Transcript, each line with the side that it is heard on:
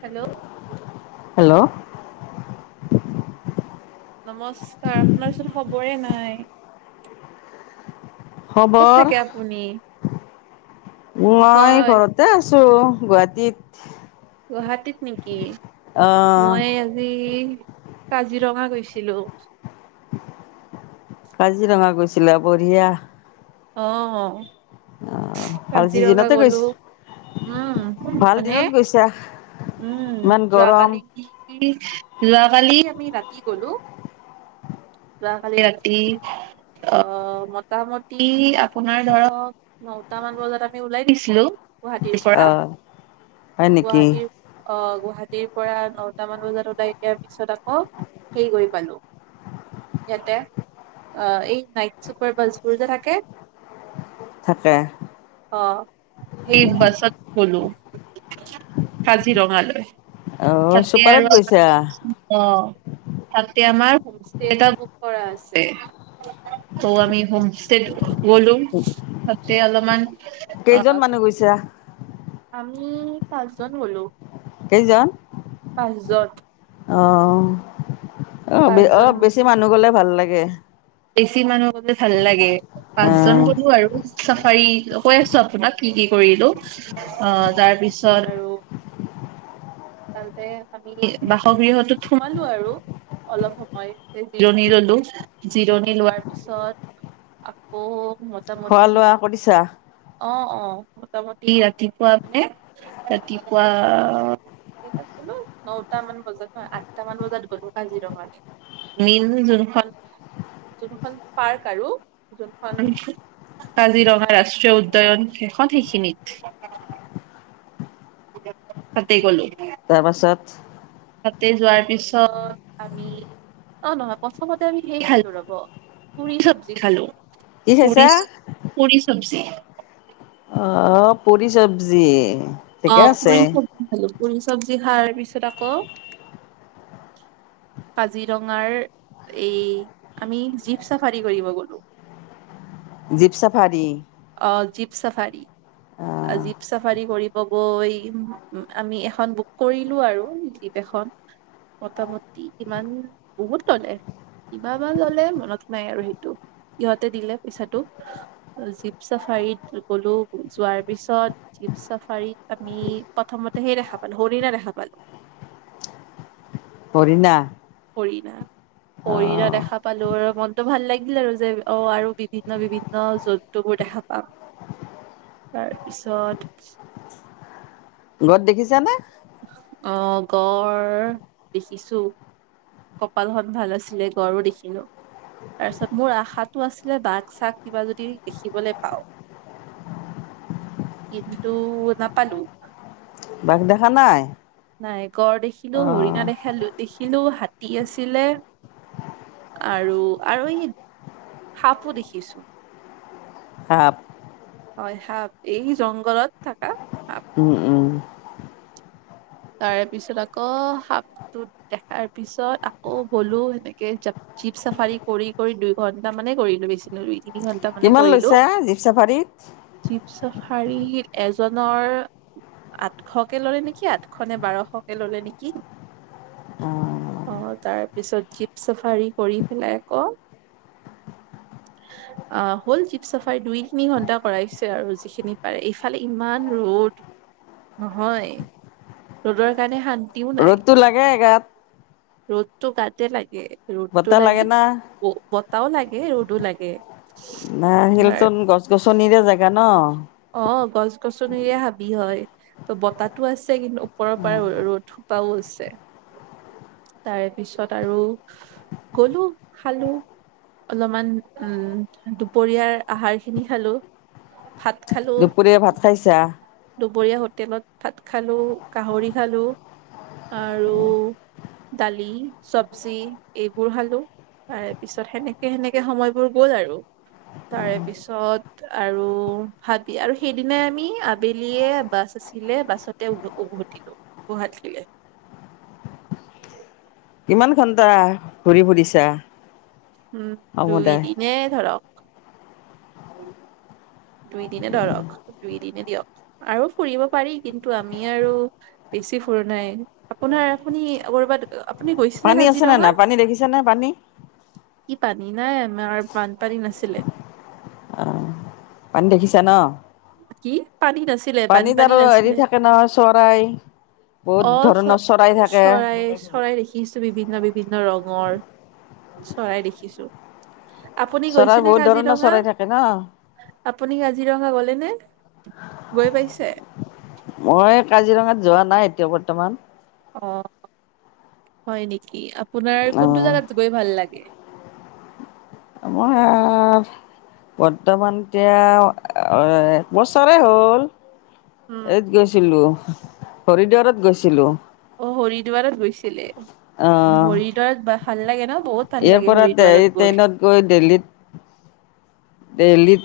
right: Hello
left: hello [inaudible]
right: নমস্কাৰ আপোনাৰ চোন খবৰে নাই। ক'ত
left: খবৰ
right: থাকে আপুনি
left: মই ঘৰতে আছোঁ।
right: হয়
left: চো ৰহ গুৱাহাটীত।
right: গুৱাহাটীত নেকি?
left: আহ
right: মই আজি। কাজিৰঙা গৈছিলোঁ।
left: কাজিৰঙা গৈছিলে বঢ়িয়া।
right: অহ অ।
left: ভাল
right: কাজিৰঙা
left: চিজনতে গৈছা
right: গলোঁ উম
left: ভাল
right: মানে
left: দিনত গৈছা
right: উম
left: ইমান গৰম
right: যোৱাকালি যোৱাকালি। আমি ৰাতি গলোঁ যোৱাকালি ৰাতি আহ মতামত। ৰাতি আপোনাৰ ধৰক নটা মান বজাত আমি ওলাই দিছিলোঁ। গুৱাহাটীৰ পৰা
left: আহ হয় নেকি
right: গুৱাহাটীৰ অ গ গুৱাহাটীৰ পৰা নটা মান বজাত ওলাই দিয়াৰ পিছত আকৌ হে কৰি পালো ইয়াতে অ এই নাইট চুপাৰ বাছবোৰ যে থ। কে
left: থাকে।
right: অ সেই বাছত গলোঁ কাজিৰঙালৈ।
left: অ
right: তাকে
left: চুপাৰত
right: আৰু আমাৰ
left: গৈছা
right: অ তাক এতিয়া আমাৰ হোমইষ্টেটা এটা বুক কৰা আছে ত' আমি হোম গলোঁ তাতে অলপমান।
left: কেইজন
right: অ'
left: মানুহ গৈছা।
right: আমি পাঁচজন গলোঁ।
left: কেইজন
right: পাঁচজন
left: অ। অ অ
right: পাঁচজন
left: বেছি মানুহ গ'লে। ভাল লাগে।
right: বেছি মানুহ। ভাল লাগে পাঁচজন
left: আহ
right: গলোঁ আৰু। চাফাৰী কৈ আছোঁ আপোনাক কি কি কৰিলোঁ আহ তাৰপিছত আৰু তাতে আমি বাসগৃহটো সোমালোঁ আৰু অলপ সময় জিৰণি ললোঁ। জিৰণি লোৱাৰ পিছত আকৌ।
left: খোৱা
right: মোটামুটি
left: লোৱা কৰিছা
right: অ অ মোটামুটি ৰাতিপুৱা মানে ৰাতিপুৱা এটাত গলোঁ ন তা মান বজাত ন আঠটা মান বজাত গলোঁ কাজিৰঙা মেইন যোনখন। যোনখন পাৰ্ক আৰু যোনখন কাজিৰঙা ৰাষ্ট্ৰীয় উদ্যান সেইখন সেইখিনিত। তাতে গলোঁ
left: তাৰপাছত।
right: তি যোৱাৰ পিছত আমি অ নহয় প্ৰথমতে আমি কি খালো ৰব পুৰি চবজি খালো।
left: কি খাইছা
right: পুৰি চবজি।
left: আহ পোৰি চবজি।
right: অ পুৰি চবজি খালোঁ। পুৰি চবজি খাৱাৰ পিছত আকৌ কাজিৰঙাৰ এই আমি জীপ চাফাৰী কৰিব গলো।
left: Jeep safari.
right: অ জীপ চাফাৰী
left: আহ
right: জীপ চাফাৰী কৰিব গৈ আমি এখন বুক কৰিলো আৰু জীপ এখন মোটামুটি ইমান বহুত ললে কিবা বা ললে মনত নাই আৰু সেইটো সিহঁতে দিলে পইচাটো। জীপ চাফাৰীত গলো যোৱাৰ পিছত জীপ চাফাৰীত আমি প্ৰথমতেহে দেখা পালো হৰিণা দেখা পালো।
left: হৰিণা।
right: হৰিণা হৰিণা
left: আহ
right: দেখা পালো আৰু মনটো ভাল লাগিল আৰু যে অ আৰু বিভিন্ন বিভিন্ন জন্তুবোৰ দেখা পাম তাৰপিছত।
left: গড় দেখিছানে।
right: অ গড় দেখিছো কপালখন ভাল আছিলে গড়ো দেখিলো তাৰপিছত মোৰ আশাটো আছিলে বাঘ চাগ কিবা যদি দেখিবলৈ পাওঁ। কিন্তু নাপালো ।
left: বাঘ দেখা নাই।
right: নাই গড় দেখিলো হৰিণা
left: অঁ
right: দেখা দেখিলো হাতী আছিলে আৰু আৰু এই সাপো দেখিছো ।
left: সাপ।
right: হয় সাপ এই জংঘলত থাকা।
left: উম উম।
right: তাৰ পিছত আকৌ সাপটো দেখাৰ পিছত আকৌ হলো এনেকে জীপ চাফাৰী কৰি কৰি দুই ঘন্টা মানে কৰিলো বেচি ৰুই ।
left: কিমান লৈছে জীপ চাফাৰীত ।
right: জীপ চাফাৰী এজনৰ আঠশকে ললে নেকি আঠঁ। খনে বাৰশকে ললে নেকি আহ তাৰপিছত জীপ চাফাৰী কৰি পেলাই আক আহ হ'ল জীপ চাফাৰী দুই তিনি ঘন্টা কৰাইছে আৰু যিখিনি পাৰে ইফালে ইমান ৰ'দ নহয়। ৰ'দৰ কাৰণে শান্তি।
left: ৰ'দতটো লাগেে গাত।
right: ৰ'দটো গাতে লাগে। ৰ'দটো
left: বতাহ লাগে
right: লাগি
left: না
right: ব। বতাহো লাগে, ৰ'দো লাগে,
left: ন',
right: আপোনাৰ
left: শিলতন গছ-গছনিৰে জেগা ন',
right: অ', গছ -গছনিৰে হাবি হয় ।ত', বতাহতো আছে কিন্তু ওপৰৰ পৰা ৰ'দ সোপাও আছে, তাৰে পিছত আৰু গলো খালো অলপমান উম', দুপৰীয়াৰ আহাৰ খিনি খালো ভাত
left: দুপৰীয়া ভাত খাইছা?
right: দুপৰীয়াা হোটেলত ভাত খালোঁ, গাহৰি খালোঁ, আৰু দালি চবজি এইবোৰ খালোঁ। তাৰে পিছত সেনেকে-সেনেকে সময়বোৰ গ'ল আৰু তাৰে পিছত আৰু--। ভাবি আৰু সেইদিনাই আমি আবেলিয়ে বাছ আছিলে বাছতে উ', -উভতিলো গুৱাহাটীলে।
left: কিমান ঘণ্টা ঘূৰি ফুৰিছা?
right: উম', দুই
left: সমুদায়
right: দিনে ধৰক। [unintelligible] দুই- দিনে, ধৰক দুই- দিনে দিয়ক, আৰু ফুৰিব পাৰি কিন্তু আমি আৰু বেছি ফুৰা নাই আপোনাৰ- আপুনি কৰবাত? আপুনি গৈছেনে
left: পানী আছেনে
right: কাজিৰঙা
left: নাই? পানী দেখিছানে পানী,
right: কি পানী নাই, আমাৰ বানপানী নাছিলে,
left: পানী দেখিছা ন',
right: কি? পানী নাছিলে
left: পানীত
right: বানপানী
left: আৰু হেৰি
right: নাছিলে
left: থাকে নহয় চৰাই, বহুত
right: অ, চ,
left: ধৰণৰ চৰাই থাকে
right: চৰাই- চৰাই, দেখিছো বিভিন্ন -বিভিন্ন ৰঙৰ চৰাই দেখিছো, আপুনি
left: চৰাই
right: গৈছেনে
left: বহুত ধৰণৰ
right: কাজিৰঙা,
left: চৰাই থাকে ন।
right: আপুনি কাজিৰঙা গলে নে? গৈ পাইছে?
left: মই কাজিৰঙাত যোৱা নাই, এতিয়াও বৰ্তমান
right: অ হয় নেকি আপোনাৰ কোনটো
left: অ',
right: জাগাত গৈ ভাল লাগে?
left: আমাৰ বৰ্তমানকে একবছৰে হ'ল।
right: উম,
left: এইত গৈছিলো, হৰিদ্বাৰত গৈছিলো।
right: অ হৰিদ্বাৰত গৈছিলে।
left: অ',
right: হৰিদ্বাৰত বা ভাল লাগে ন', বহুত ভাল
left: ইয়াৰ
right: লাগে
left: পৰা
right: হৰিদ্বাৰত গৈ।
left: ট্ৰেইনত দেল্লিত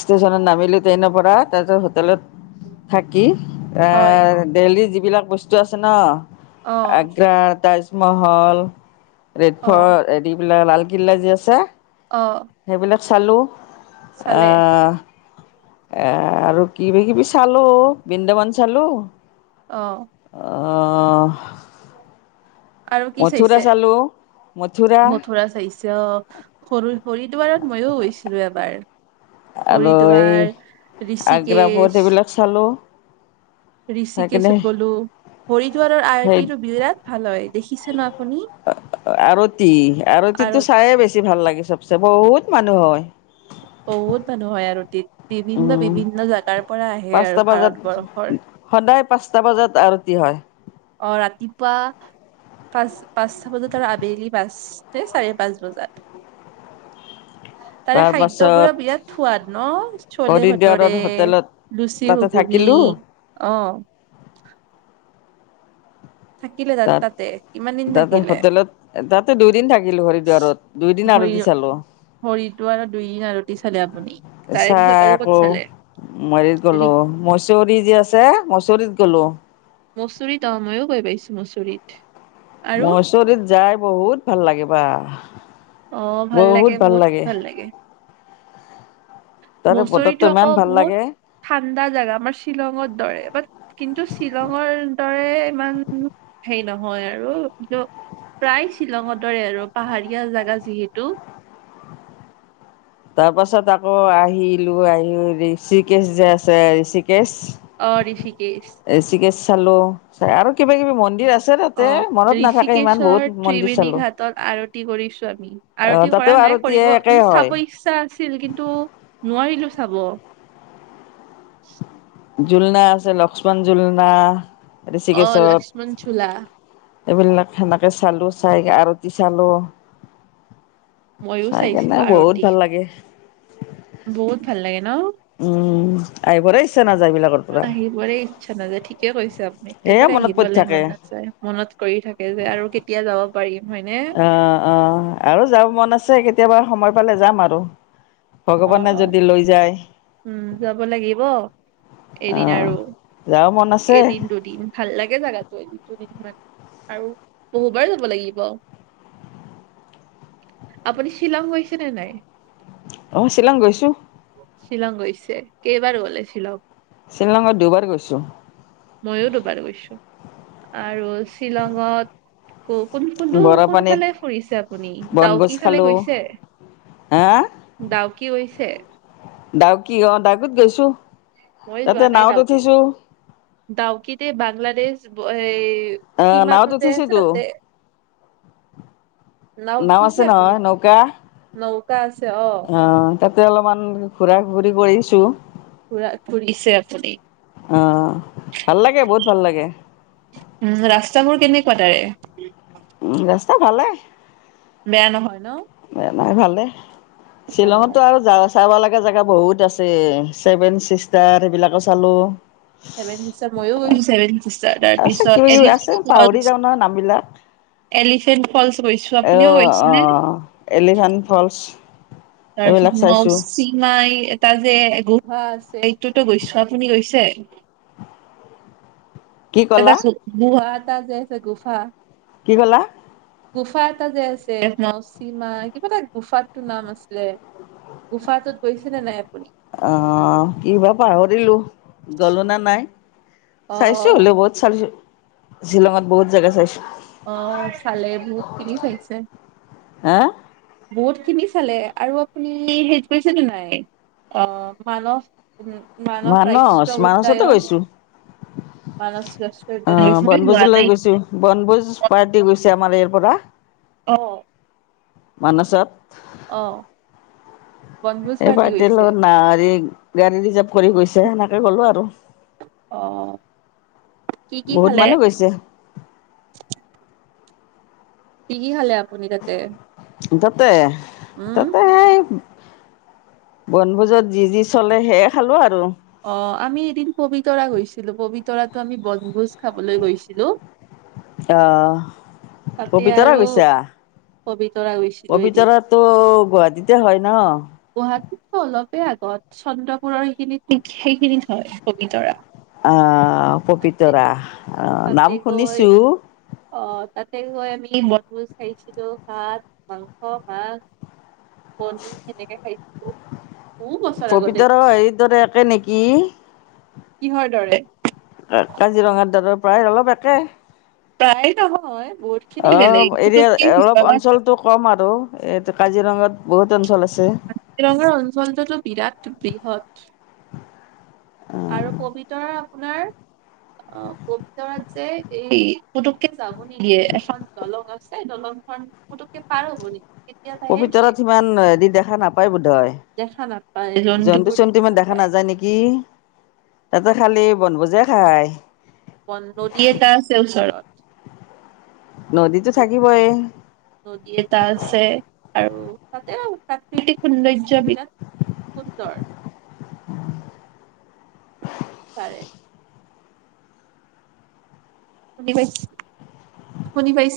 left: ষ্টেচনত নামিলো ট্ৰেইনৰ পৰা। তাৰপিছত হোটেলত, থাকি
right: হয়,
left: আহ দিল্লী যি যিবিলাক বস্তু আছে ন
right: অ',
left: আগ্ৰা তাৰ মহল ৰেড
right: অ',
left: ফৰ্ট, এদি বিলা লাল গিলাজি আছে,
right: অ
left: সেইবিলাক চালোঁ।
right: চালে?
left: অ'হ এ, আৰু কিবা কিবি চালো, বৃন্দাবন চালো।
right: অ
left: অহ
right: আৰু কি চাইছে, মথুৰা চাইছে অ, সৰু, শৰিদুৱাৰত মইওঁ গৈছিলো এবাৰ।
left: আৰু এই
right: হৰিদ্বাৰ ঋষিকেশ,
left: আগ্ৰাপথ এইবিলাক চালো।
right: ঋষিকেশত গলো হৰিদ্বাৰৰ
left: সেই
right: আৰ্তিটো বিৰাট ভাল হয়, দেখিছে নে আপুনি?
left: আৰতি আৰতিটো
right: আৰতি?
left: চায়ে বেছি ভাল লাগে চবচে বহুত মানুহ হয়।
right: বহুত মানুহ হয় আৰতিত। বিভিন্ন
left: উম
right: বিভিন্ন জেগাৰ পৰা আহে
left: পাঁচটা
right: আৰু
left: বজাত
right: ভাৰতবৰ্ষৰ।
left: সদায় পাঁচটা বজাত আৰতি হয়।
right: অ ৰাতিপুৱা পাঁচ, পাঁচটা বজাত আৰু আবেলি পাঁচ, ‌ চাৰে পাঁচ বজাত। তাৰে খাদ্যবোৰো
left: তাৰপাছত
right: বিৰাট সোৱাদ ন? চলে ভতোৰে,
left: হৰিদ্বাৰৰ হোটেলত
right: লুচি
left: তাতে
right: ঘুগুনি,
left: থাকিলো
right: অ'হ!
left: তাত‌,
right: কিমান দিন
left: তাতে
right: থাকিলে
left: হোটেলত, তাতে দুইদিন থাকিলো হৰিদ্বাৰত, ‌ দুইদিন
right: হৰি
left: আৰতি চালো,
right: হৰিটো আৰু দুইদিন আৰতি চালে আপুনি তাৰে পিছত
left: চাই
right: আৰু ক'ত
left: আকৌ
right: চালে
left: হেৰিত
right: হেৰি
left: গলো, ‌ মচৌৰি যে আছে, ‌ মচৌৰিত গলোঁ।
right: মৌচৰিত অ', ময়ো গৈ পাইছো মচৌৰিত।
left: মচৌৰিত যায় বহুত ভাল লাগিবা।
right: অ ভাল লাগে, বহুত ভাল লাগে।
left: তাৰে বতৰটো
right: মচৌৰিতটো
left: ইমান
right: আকৌ
left: ভাল
right: বহুত
left: লাগে
right: ঠাণ্ডা জেগা, আমাৰ শ্বিলঙৰ দৰে, কিন্তু শ্বিলঙৰ দৰে ইমান হেৰি নহয় আৰু কিন্তু প্ৰায় শ্বিলঙৰ দৰে আৰু পাহাৰীয়া জেগা যিহেতু।
left: তাৰ পাছত আকৌ আহিলো আহি ঋষিকেশ যে আছে [unintelligible] কেশ,
right: অ ঋষিকেশ
left: ঋষিকেশ। চালো, চাই আৰু কিবা কিবি মন্দিৰ আছে তাতে
right: অ'
left: মনত নাথাকে ইমান বহুত
right: ঋষিকেশ্বৰ
left: মন্দিৰ
right: ত্ৰিবেণী
left: চালো
right: ঘাটত আৰতি কৰিছো আমি, ‌
left: আহ
right: আৰতি
left: তাতেও
right: কৰা নাই,
left: আৰতিয়ে
right: কৰিব‌,
left: একেই
right: মানে
left: হয়
right: চাব ইচ্ছা আছে। [unintelligible] ছিল কিন্তু নোৱাৰিলো চাব।
left: ঝুলনা আছে, লক্ষ্মণ ঝুলনা।
right: অ, লক্ষ্মণ ঝোলা।
left: এইবিলাক সেনেকে চালো, চাই আৰতি চালো।
right: মইয়ো
left: চাই
right: চাইছিলো
left: কেনে বহুত
right: আৰতি
left: ভাল লাগে। [inaudible]
right: বহুত ভাল লাগে ন?
left: উম, আহিবৰে ইচ্ছা নাযায়। এইবিলাকৰ পৰা
right: আহিবৰে ইচ্ছা নাযায়, ঠিকে কৈছে আপুনি।
left: সেয়ে
right: একেবাৰে
left: মনত পৰি
right: আহিবলে
left: থাকে
right: মন নাযায়, মনত পৰি থাকে যে আৰু কেতিয়া যাব। পাৰি।
left: অ, অ আৰু যাব মন আছে। কেতিয়াবা সময় পালে যাম আৰু।
right: অ,
left: ভগৱানে
right: অ
left: যদি লৈ যায়
right: উম যাব লাগিব। এদিন
left: আহ
right: আৰু
left: যাব মন আছে
right: এদিন দুদিন ভাল লাগে জাগাটো এদিন। আৰু বহুবাৰ যাব লাগিব, আপুনি শ্বিলং গৈছেনে নাই?
left: অ, শ্বিলং গৈছোঁ।
right: শ্বিলং গৈছে কেইবাৰ গলে শ্বিলং?
left: শ্বিলংত দুইবাৰ গৈছো।
right: ময়ো দুবাৰ গৈছো আৰু শ্বিলং। কোন কোনটো
left: বৰাপানীত
right: কোনফালে ফুৰিছে আপুনি
left: বনভোজ
right: ডাউকি ফালে
left: খালো
right: গৈছে?
left: হা
right: ডাউকি হৈছে।
left: ডাউকি অ ডাউকি গৈছো।
right: মই যোৱা
left: তাতে
right: নাই
left: নাৱত
right: ডাউকি
left: উঠিছো
right: ডাউকিতে বাংলাদেশ। এই। সীমাটোতে আছে আতে ।
left: নাৱ আছে
right: আপুনি
left: নহয় নৌকা
right: নৌকা আছে অ
left: অ তাতে অলপমান ঘুৰা ঘৰি। কৰিছোঁ।
right: পুৰা ফুৰিছে আপুনি
left: আহ ভাল লাগে বহুত ভাল লাগে
right: উম ৰাস্তা বোৰ কেনেকো। [unintelligible]
left: উম ৰাস্তা ভালে।
right: বেয়া নহয় ন।
left: বেমাৰ ভালে।
right: অ
left: শ্বিলংতো আৰু যা । চাব লগা জেগা বহুত আছে ছেভেন চিষ্টাৰ সেইবিলাকো চালো।
right: ছেভেন চিষ্টাৰ ময়ো গৈছো ছেভেন চিষ্টাত।
left: আছে কিবা কিবি আছে পাহৰি যাওঁ নহয় নাম বিলাক
right: এলিফেন্ট ফলচ গৈছো
left: এ
right: আপুনিও গৈছেনে
left: অহ এলিফেণ্ট ফলচ ।
right: [unintelligible] এটা যে গুহা আছে এইটোতো গৈছো আপুনি গৈছে।
left: কি
right: এটা
left: ক'লা?
right: চো গুহাত। তাত যে আছে গুহা।
left: কি ক'লা
right: গুফা এটা যে আছে। মৌচিমা কিবা এটা গোফাত টো নাম আছিলে গুফাত টো গৈছিলে নাই। আপুনি?
left: অ হ কি বা পাহৰিলো গলো নে নাই। চাইছো
right: অ',
left: হ'লেও বহুত চালো। শ্বিলঙত বহুত জেগা চাইছো।
right: আহ চালে বহুতখিনি চাইছে।
left: হা।
right: বহুত খিনি চালে আৰু আপুনি হেৰি কৰিছেনে নাই অ মানস। উম,
left: মানস
right: ৰাষ্ট্ৰীয়
left: মানচতো
right: উদ্যায়ন
left: গৈছো
right: মানস ৰাষ্ট্ৰীয়
left: অ
right: উদ্যান গৈছেনে যোৱা
left: বনভোজলৈ
right: নাই?
left: গৈছো বনভোজ পাৰ্টি গৈছো। [unintelligible] ইয়াৰ পৰা
right: অ
left: মানসত।
right: আহঁ।
left: এই পাৰ্টি লগত নাৰিম । বিৰানী যাম । কৰি গৈছে হেনেকে গলোঁ আৰু,
right: অ', কি কি
left: বহুত
right: খালে?
left: মানুহ গৈছে।
right: কি কি খালে আপুনি তাতে?
left: তাতে?
right: উম,
left: তাতে বনভোজত যি যি চলে, সেয়ে খালোঁ আৰু।
right: অ', আমি এদিন পবিতৰা গৈছিলোঁ। পবিতৰাতো আমি বনভোজ খাবলৈ গৈছিলোঁ।
left: অ',
right: তাতে আৰু
left: পবিতৰা গৈছা?
right: [unintelligible] এদিন।
left: পবিতৰাতো গুৱাহাটীতে হয় ন?
right: গুৱাহাটীতকৈ অলপে আগত, চন্দ্ৰপুৰৰ সেইখিনিত সেইখিনিত হয় পবিতৰা।
left: অ', পবিতৰা? অ', নাম
right: তাতে গৈ
left: শুনিছোঁ।
right: অ' তাতে গৈ আমি বনভোজ খাইছিলোঁ। ভাত, মাংস, মাছ কণী [unintelligible] খাইছিলোঁ
left: পবিতৰাও হেৰি দৰে একে নেকি?
right: কিহৰ দৰে
left: কাজিৰঙাৰ দৰে প্ৰায় অলপ একেই।
right: প্ৰায় নহয়। বহুত খিনি বেলেগ
left: অ',
right: পুতুককে
left: এৰিয়াত অলপ অঞ্চলটো কম আৰু এই কাজিৰঙাত বহুত অঞ্চল আছে।
right: কাজিৰঙাৰ অঞ্চলটোতো বিৰাট বৃহৎ আৰু পবিতৰা আপোনাৰ অ', পবিতৰাত যে এই পুটুককে যাব নিদিয়ে এখন দলং আছে হেই, দলংখন পুটুককে পাৰ হ'ব নেকি?
left: পবিতৰাত সিমান [unintelligible] দেখা নাপায় বোধহয়।
right: দেখা নাপায় জন্তুবোৰ
left: জন্তু-চন্তু ইমান দেখা
right: নাপায়
left: নাযায় নেকি! তাতে খালি বনভোজহে খায়।
right: [unintelligible] নদী এটা আছে ওচৰত।
left: নদীতো থাকিবই
right: নদী এটা আছে, আৰু তাতে প্ৰাকৃতিক সৌন্দৰ্য বিৰাট সুন্দৰ। চাৰে শুনি পাইছে? শুনি পাইছেনে?